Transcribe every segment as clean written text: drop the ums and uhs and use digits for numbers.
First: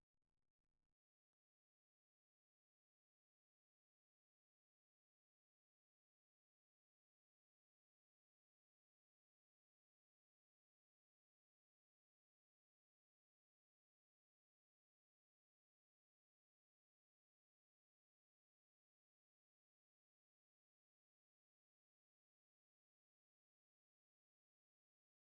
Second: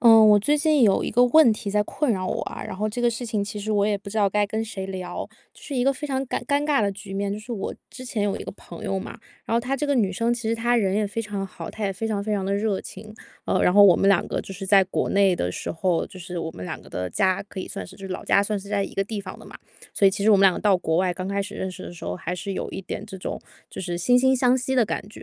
嗯，我最近有一个问题在困扰我啊，然后这个事情其实我也不知道该跟谁聊，就是一个非常尴尬的局面。就是我之前有一个朋友嘛，然后她这个女生其实她人也非常好，她也非常非常的热情，然后我们两个就是在国内的时候，就是我们两个的家可以算是就是老家算是在一个地方的嘛，所以其实我们两个到国外刚开始认识的时候，还是有一点这种就是惺惺相惜的感觉。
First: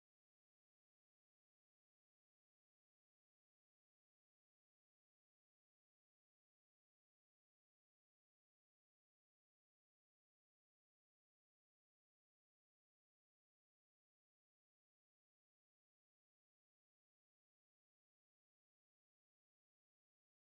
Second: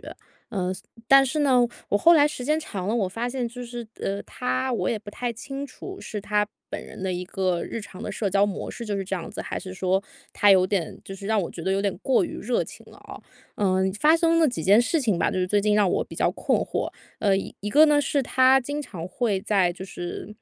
嗯、但是呢，我后来时间长了，我发现就是，他我也不太清楚是他本人的一个日常的社交模式就是这样子，还是说他有点就是让我觉得有点过于热情了啊。嗯，发生了几件事情吧，就是最近让我比较困惑。一个呢是他经常会在就是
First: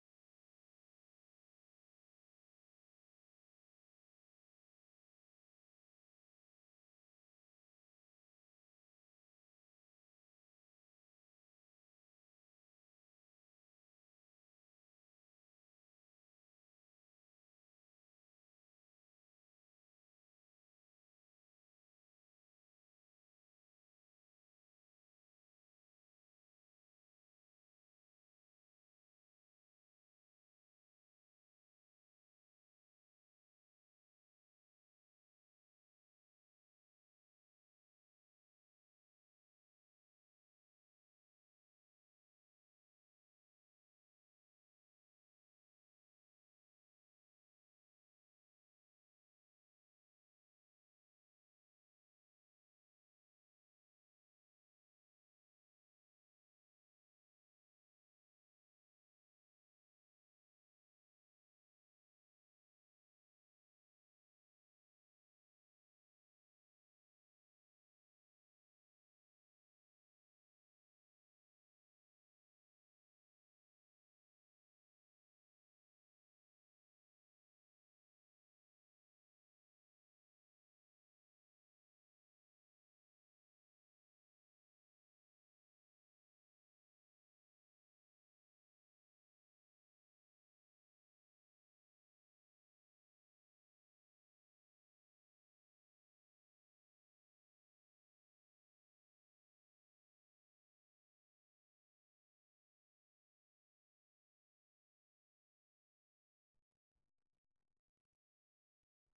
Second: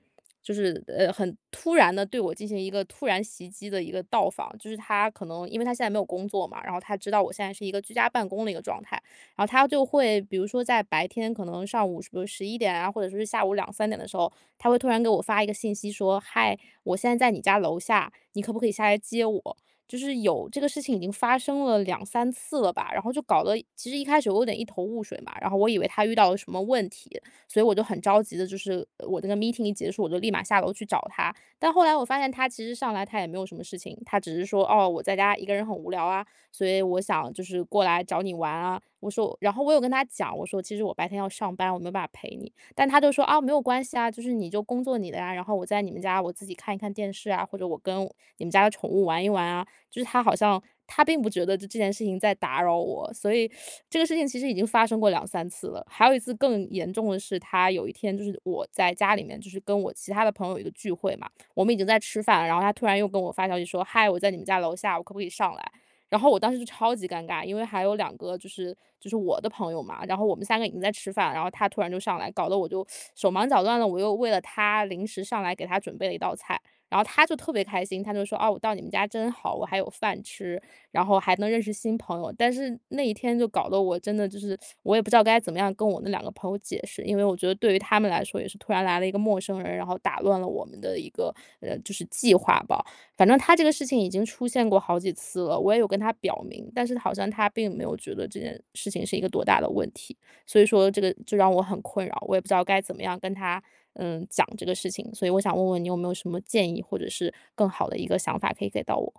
很突然的对我进行一个突然袭击的一个到访，就是他可能因为他现在没有工作嘛，然后他知道我现在是一个居家办公的一个状态，然后他就会比如说在白天可能上午是不是11点啊，或者说是下午两三点的时候，他会突然给我发一个信息说："嗨，我现在在你家楼下，你可不可以下来接我？"就是有这个事情已经发生了两三次了吧，然后就搞得其实一开始我有点一头雾水嘛，然后我以为他遇到了什么问题，所以我就很着急的，我那个 meeting 一结束，我就立马下楼去找他。但后来我发现他其实上来他也没有什么事情，他只是说："哦，我在家一个人很无聊啊。"所以我想就是过来找你玩啊。我说，然后我有跟他讲，我说其实我白天要上班，我没有办法陪你，但他就说啊，没有关系啊，就是你就工作你的呀、然后我在你们家我自己看一看电视啊，或者我跟你们家的宠物玩一玩啊，就是他好像他并不觉得就这件事情在打扰我，所以这个事情其实已经发生过两三次了。还有一次更严重的是，他有一天就是我在家里面就是跟我其他的朋友有一个聚会嘛，我们已经在吃饭了，然后他突然又跟我发消息说，嗨，我在你们家楼下，我可不可以上来？然后我当时就超级尴尬，因为还有两个就是我的朋友嘛，然后我们三个已经在吃饭，然后他突然就上来，搞得我就手忙脚乱的。我又为了他临时上来给他准备了一道菜，然后他就特别开心，他就说："哦，我到你们家真好，我还有饭吃，然后还能认识新朋友。"但是那一天就搞得我真的就是我也不知道该怎么样跟我那两个朋友解释，因为我觉得对于他们来说也是突然来了一个陌生人，然后打乱了我们的一个就是计划吧。反正他这个事情已经出现过好几次了，我也有跟他表明，但是好像他并没有觉得这件事情是一个多大的问题，所以说这个就让我很困扰，我也不知道该怎么样跟他讲这个事情，所以我想问问你有没有什么建议，或者是更好的一个想法可以给到我？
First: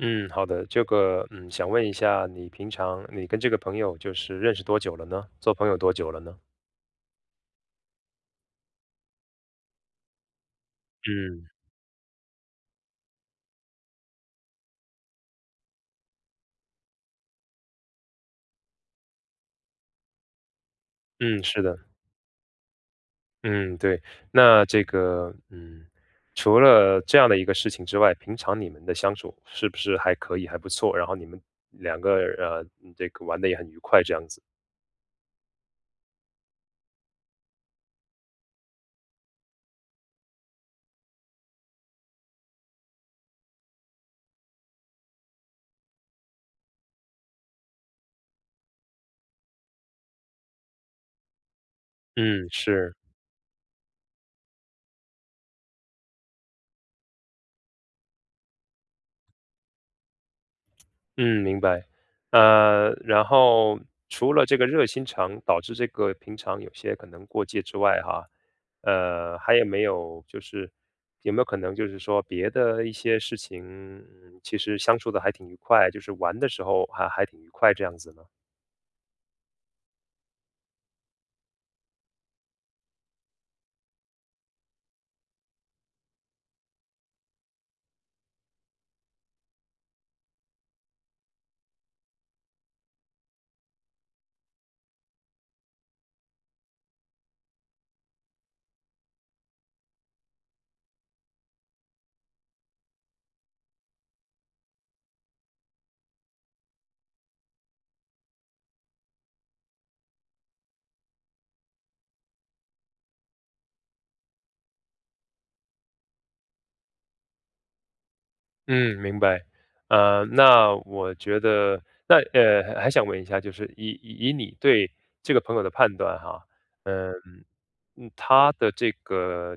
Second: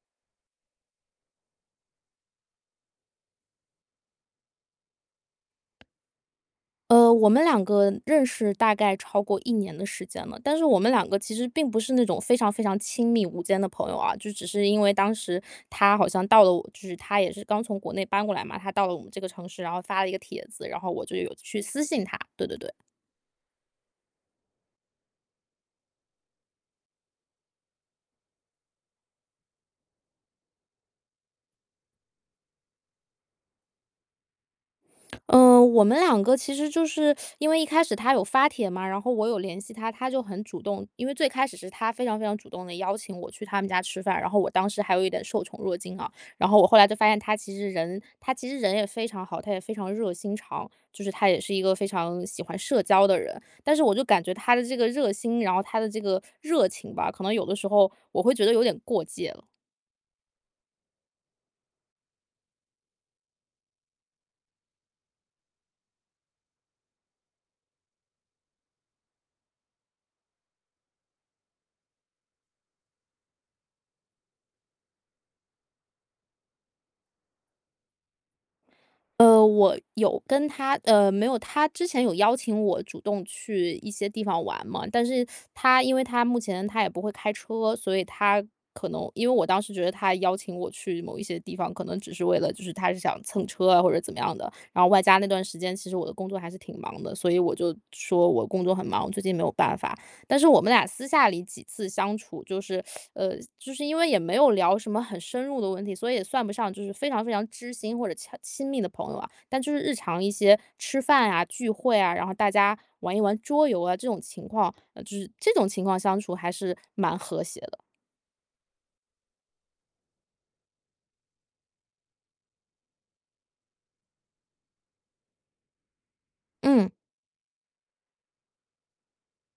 嗯，好的，这个，想问一下，你平常这个朋友就是认识多久了呢？做朋友多久了呢？我们两个认识大概超过一年的时间了，但是我们两个其实嗯并不是那种非常非常亲密无间的朋友啊，就只是因为当时他好像到了我就是他也是刚从国内搬过来嘛，他到了我们这个城市，然后发了一个帖子，然后我就有嗯，去是的，私信他，对对对。嗯，对，那这个，除了这样的一个事情之外，平常你们的相处是不是还可以，还不错？然后你们两个嗯这个玩的也很愉快，这样子。嗯，我们两个其实就是因为一开始他有发帖嘛，然后我有联系他，他就很主动。因为最开始是他非常非常主动的邀请我去他们家吃饭，然后我当时还有一点受宠若惊啊。然后我后来就发现他其实人，他其实人也非常好，他也非常热心肠，就是他也是一个非常喜嗯，欢社是。交的人。但是我就感觉他的这个热心，然后他的这个热情吧，可能有的时候我会觉得有点过界了。嗯，明白。然后除了这个热心肠导致这个平常有些可能过界之外，哈，还有没有有没有可能就是说别的一些事情，嗯，其实相处的还挺愉快，就是玩的时候还挺愉快这样子呢？呃，我有跟他呃，没有，他之前有邀请我主动去一些地方玩嘛，但是他因为他目前他也不会开车，所以他可能因为我当时觉得他邀请我去某一些地方，可能只是为了就是他是想蹭车啊或者怎么样的。然后外加那段时间，其实我的工作还是挺忙的，所以我就说我工作很忙，最近没有办法。但是我们俩私下里几次相处，就是，就是因为也没有聊什么很深入的问题，所以也算不上就是非常非常知心或者亲密的朋友啊。但就是日常一些吃饭啊、聚会啊，然后大家玩一玩桌游啊，这种情况，就是这种情况相处还是蛮和谐的。嗯，明白。那我觉得，那还想问一下，就是以你对这个朋友的判断哈，嗯。嗯嗯，他的这个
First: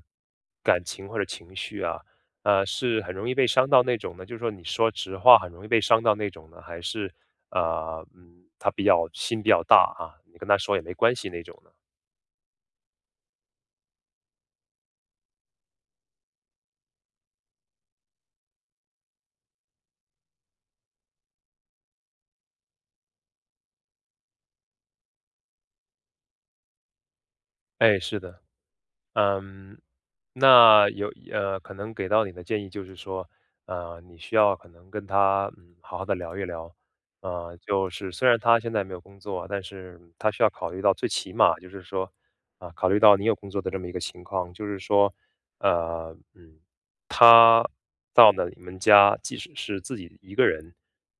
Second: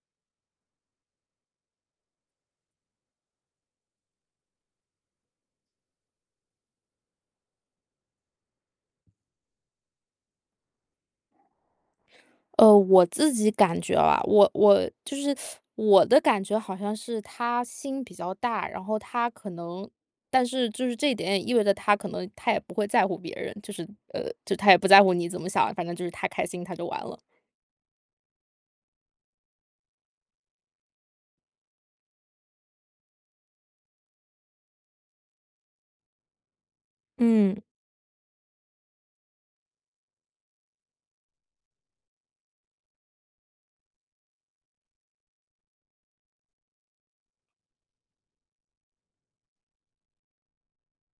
感情或者情绪啊，是很容易被伤到那种呢？就是说，你说直话很容易被伤到那种呢，还是他比较心比较大啊，你跟他说也没关系那种呢？我自己感觉啊，我就是我的感觉好像是他心比较大，然后他可能，但是就是这一点也意味着他可能他也不会在乎别人，就是就他也不在乎你怎么想，反正就是他开心他就完了。哎，是的，嗯，那有可能给到你的建议就是说，你需要可能跟他嗯好好的聊一聊，嗯就是虽然他现在没有工作，但是他需要考虑到最起码就是说，啊、考虑到你有工作的这么一个情况，就是说，呃，嗯，他到了你们家，即使是自己一个人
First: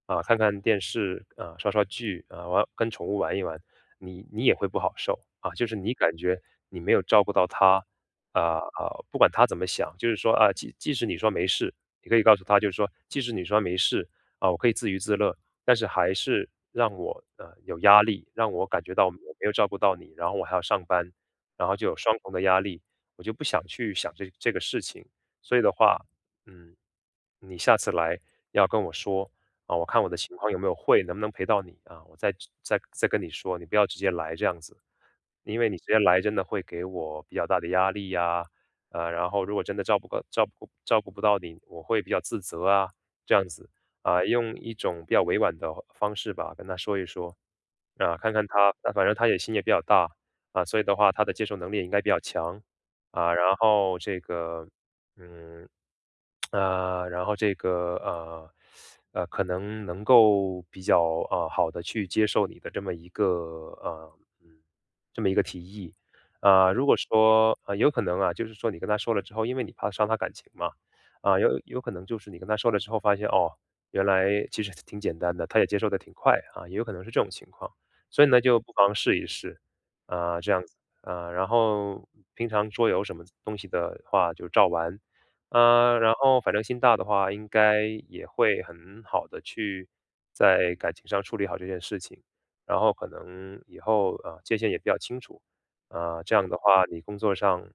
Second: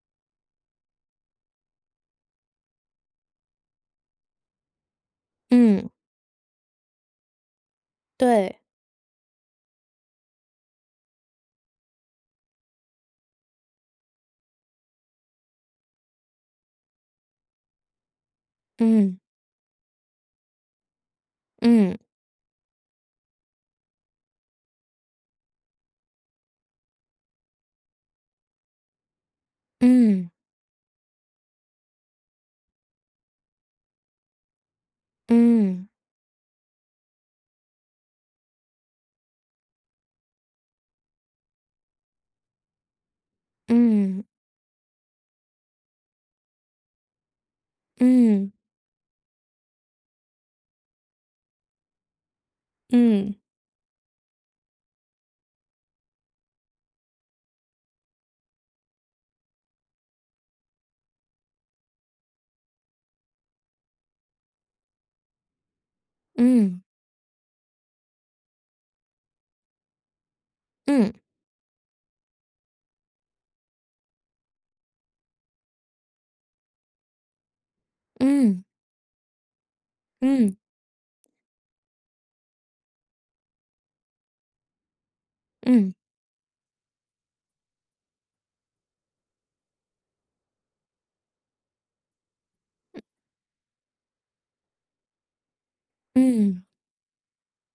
啊、看看电视啊、刷刷剧啊、跟宠物玩一玩，你也会不好受啊，就是嗯，你感觉你没有照顾到他啊对，啊！不管他怎么想，就是说啊，即使你说没事，你可以告诉他，就是说，即使你说没事啊，我可以自娱自乐，但是还是让我有压力，让我感觉到我嗯没有照顾到你，然后我还要上班，然后就有嗯双重的压力，我就不想去想这个事情。所以的话，嗯，你下次来要跟我说啊，我看我的嗯情况有没有会，能不能陪到你啊，我再跟你说，你不要直接来这样子。因为你直嗯接来真的会给我比较大的压力呀，然后如果真的照顾不到你，我会比较自责啊，这样子嗯啊，用一种比较委婉的方式吧，跟他说一说，啊，看嗯看嗯。他，那反正他也心也比较大啊，所以的话，他的接受能力也应该比较强啊，嗯然后这个，嗯，然后这个，可能能够比较好的去接受你的这么一个呃嗯这么一个提议。啊、嗯如果说啊、有可能啊，就是说你跟他说了之后，因为你怕伤他感情嘛，嗯啊、有可能就是你跟他说了之后，发现哦，原来其实挺简单的，他也接受的挺快啊，也有可能是这种情况，所以呢，就嗯不妨试一试啊、这样子啊、然后平常桌游什么东西的话，就照玩嗯啊，然后反正心大的话，应该也会很好的去在感情上处理好这件事情，然后可能以后啊，界限也比较清楚，啊，这样的嗯话你工作上，嗯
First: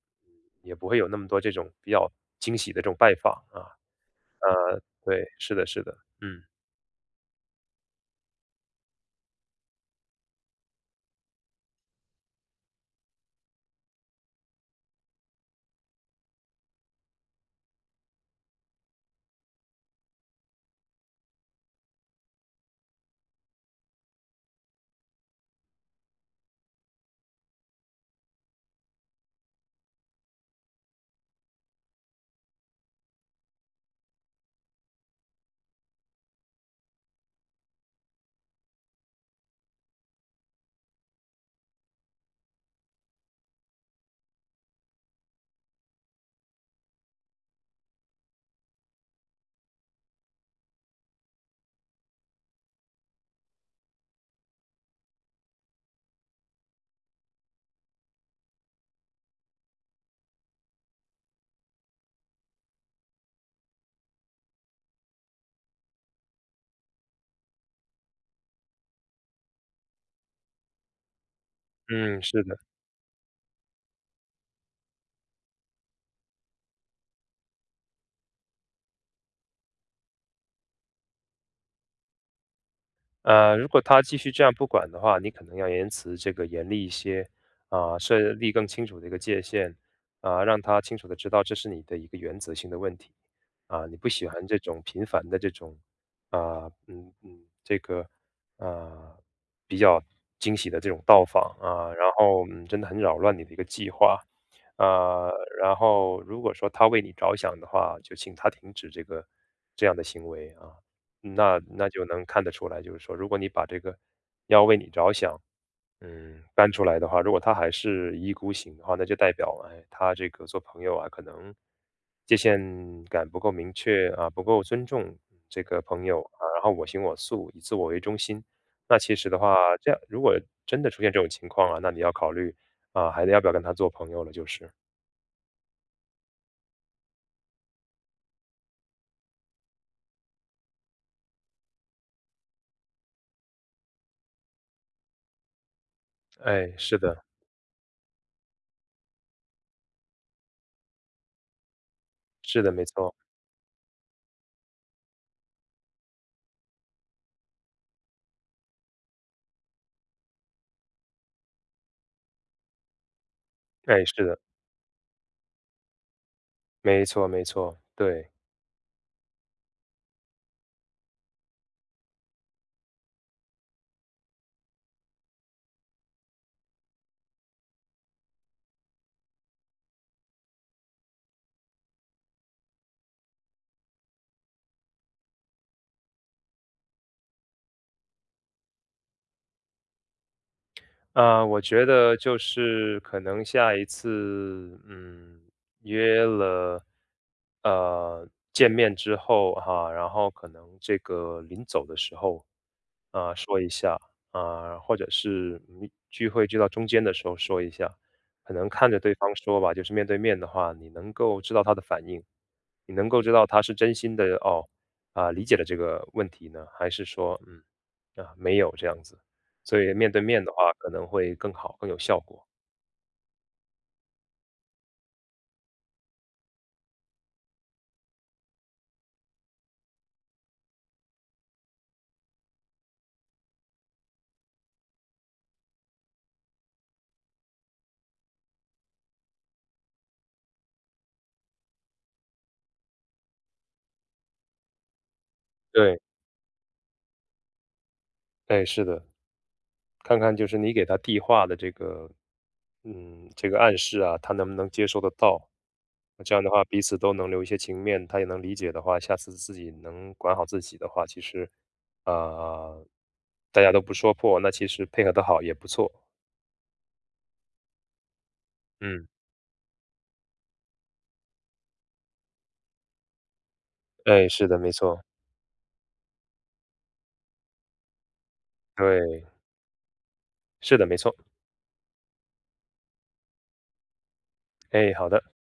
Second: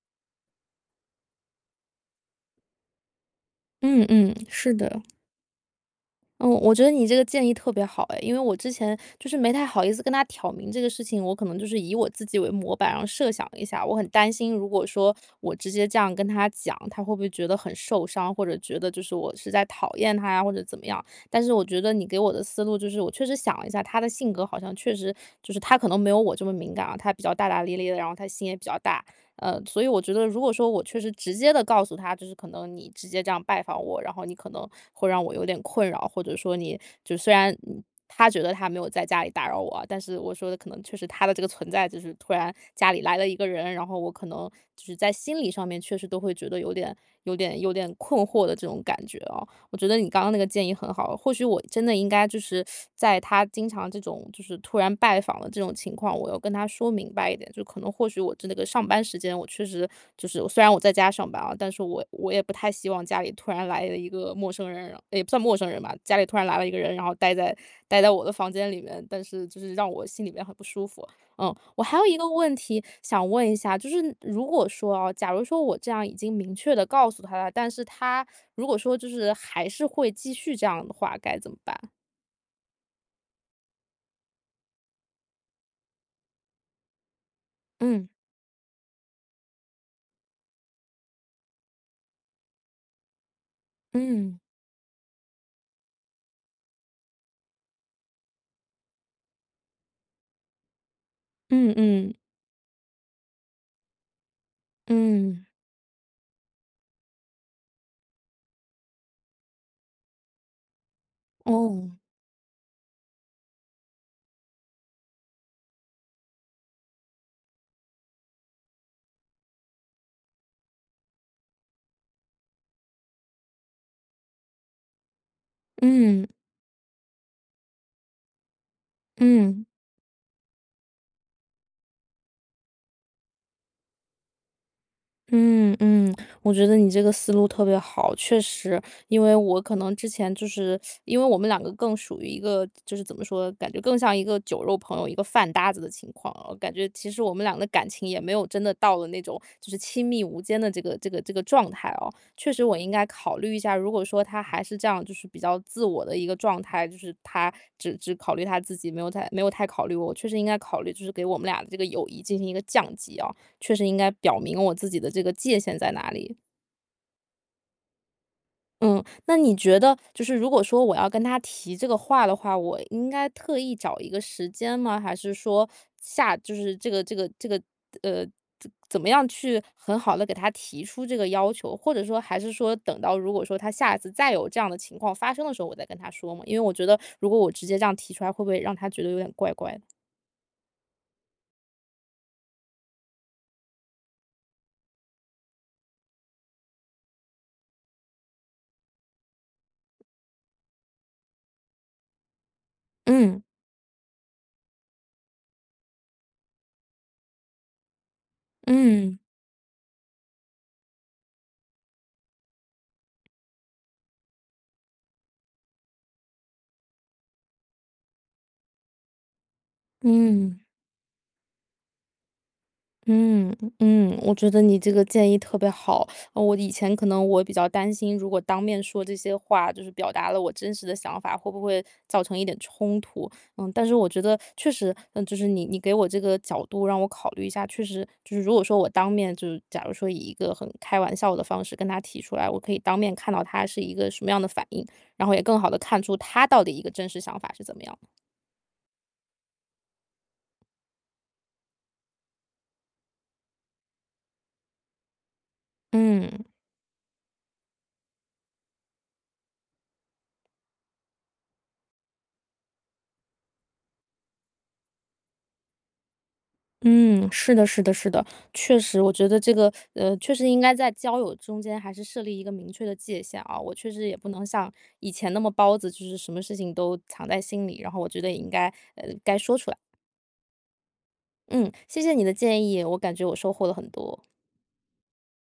也不会有那么多这种比较惊喜的这种拜访啊，嗯嗯，是的。对，是的是的，嗯，嗯，我觉得你这个建议特别好哎，因为我之前就是没太好意思跟他挑明这个事情，我可能就是以我自己为模板，然后设想一下，我很担心，如果说我直接这样跟他讲，他会不会觉得很受伤，或者觉得就是我是在讨厌他呀，或者怎么样？但是我觉得你给我的思路就是，我确实想了一下，他的性格好像确实就是他可能没有我这么敏感啊，他比较大大咧咧的，然后他心也比较大，所以我觉得如果说我确实直接的告诉他，就是可能你直接这样拜访我，然后你可能会让我有点困扰，或者说你就虽然他觉得他没有在家里打扰我啊但是我说的可能确实他的这个存在，就是突然家里来了一个人，然后我可能就是在心理上面确实都会觉得有点困惑的这种感觉啊。我觉得你刚刚那个建议很好，或许我真的应该就是在他经常这种就是突然拜访的这种情况，我要跟他说明白一点，就可能或许我这那个上班时间，我确实就是虽然我在家上班啊，但是我也不太希望家里突然来了一个陌生人，然后也不算陌生人吧，家里突然来了一个人，然后待在我的房间里面，但是就是让我心里面很不舒服。嗯，我还有一嗯，个是问的。题想问一下，就是如果说啊，假如说我这样已经明确的告诉他了，但是他如果说就是还是会继续这样的话，该怎么办？如果他继续这样不管的话，你可能要言辞这个严厉一些啊，嗯。设立更清楚的一个界限啊，让他清楚的知道这是你的一个原则性的问题啊，你不喜嗯欢这种频繁的这种啊，嗯嗯，这个啊比较惊喜的这种到访嗯啊，然嗯后嗯，真的很扰乱你的一个计划啊，嗯，然后如果说他为你着想的话，就请他停止这样的行为啊。那哦，那就能看得出来，就是说，如果你把这个要为你着想，嗯，搬出来的话，如果他还是一意孤行的话，那就代表，哎，他这个做朋友啊，可能界限感不够明确啊，不够尊重这个朋友嗯啊，然后我行我素，以自我为中心。那其实的嗯。话，这样如果真的出现这种情况啊，那你要考虑啊，还得要不要跟他做朋友了，就是。嗯嗯，我觉得你这个思路特别好，确实，因为我可能之前就是因为我们两个更属于一个，就是怎么说，感觉更像一个酒肉朋友、一个饭搭子的情况啊，我感哎，觉是其实的，我们俩的感情也没有真的到了那种就是亲密无间的这个状态哦。确实，是的，我没应该错，考虑一下，如果说他还是这样，就是比较自我的一个状态，就是他只考虑他自己，没有太考虑我，我确实应该考虑，就是给我们俩的这个友谊进行一个降级哦。确实应哎，该是表的，明我自己的这个界限在哪里。没错，没错，对。嗯，那你觉得就是如果说我要跟他提这个话的话，我应该特意找一个时间吗？还是说下就是这个呃，怎么样去很好的给他提出这个要求？或者说还是说等到如果说他下一次再有这样的情况发生的时候，我再跟他说嘛？因为我觉得如果我直接这样提出来，会不会让他觉得有点怪怪的？啊，我觉得就是可能下一次，嗯，约了，见面之后哈，然后可能这个临走的时候，啊、嗯说一下啊、或者是嗯聚会聚到中间的时候说一下，可能看着对嗯方说吧，就是面对面的话，你能够知道他的反应，你能够知道他是真心的哦，啊、理解了这个问题呢，还是说嗯啊、没有这样子。所以面对面的嗯。话可能会更好、更有效果。嗯嗯，我觉得你这个建议特别好。我以前可能我比较担心，如果当面说这些话，就是表达了我真实的想法，会不会造成一点冲突？嗯，但是我觉得确实，嗯，就是你给我这个角度让我考虑一下，确实就是如果说我当面就是假如说以一个很开玩笑的方式跟他提出来，我可以当面看到他是一个什么样的反应，然后也更好的对，看出他到底一个真实想法是怎么样的哎，是的，看看就是你给他递话的这个，嗯，这个暗示啊，他能不能接受得到？那这样嗯。的话，彼此都能留一些情面，他也能理解的话，下次自己能管好自己的话，其实，啊、大家都不说破，那其实配合的好也不错。嗯，是的，是的，是的，确实，嗯，我觉得这个，确实应该在交友中间还是设立一个明确的界限啊。我确实也不哎，能是的，没像错，以前那么包子，就是什么事情都藏在心里，然后我觉得也应该，对，该说出来。是的，没错。嗯，谢谢你的建议，我感觉我收获了很多。哎，好的。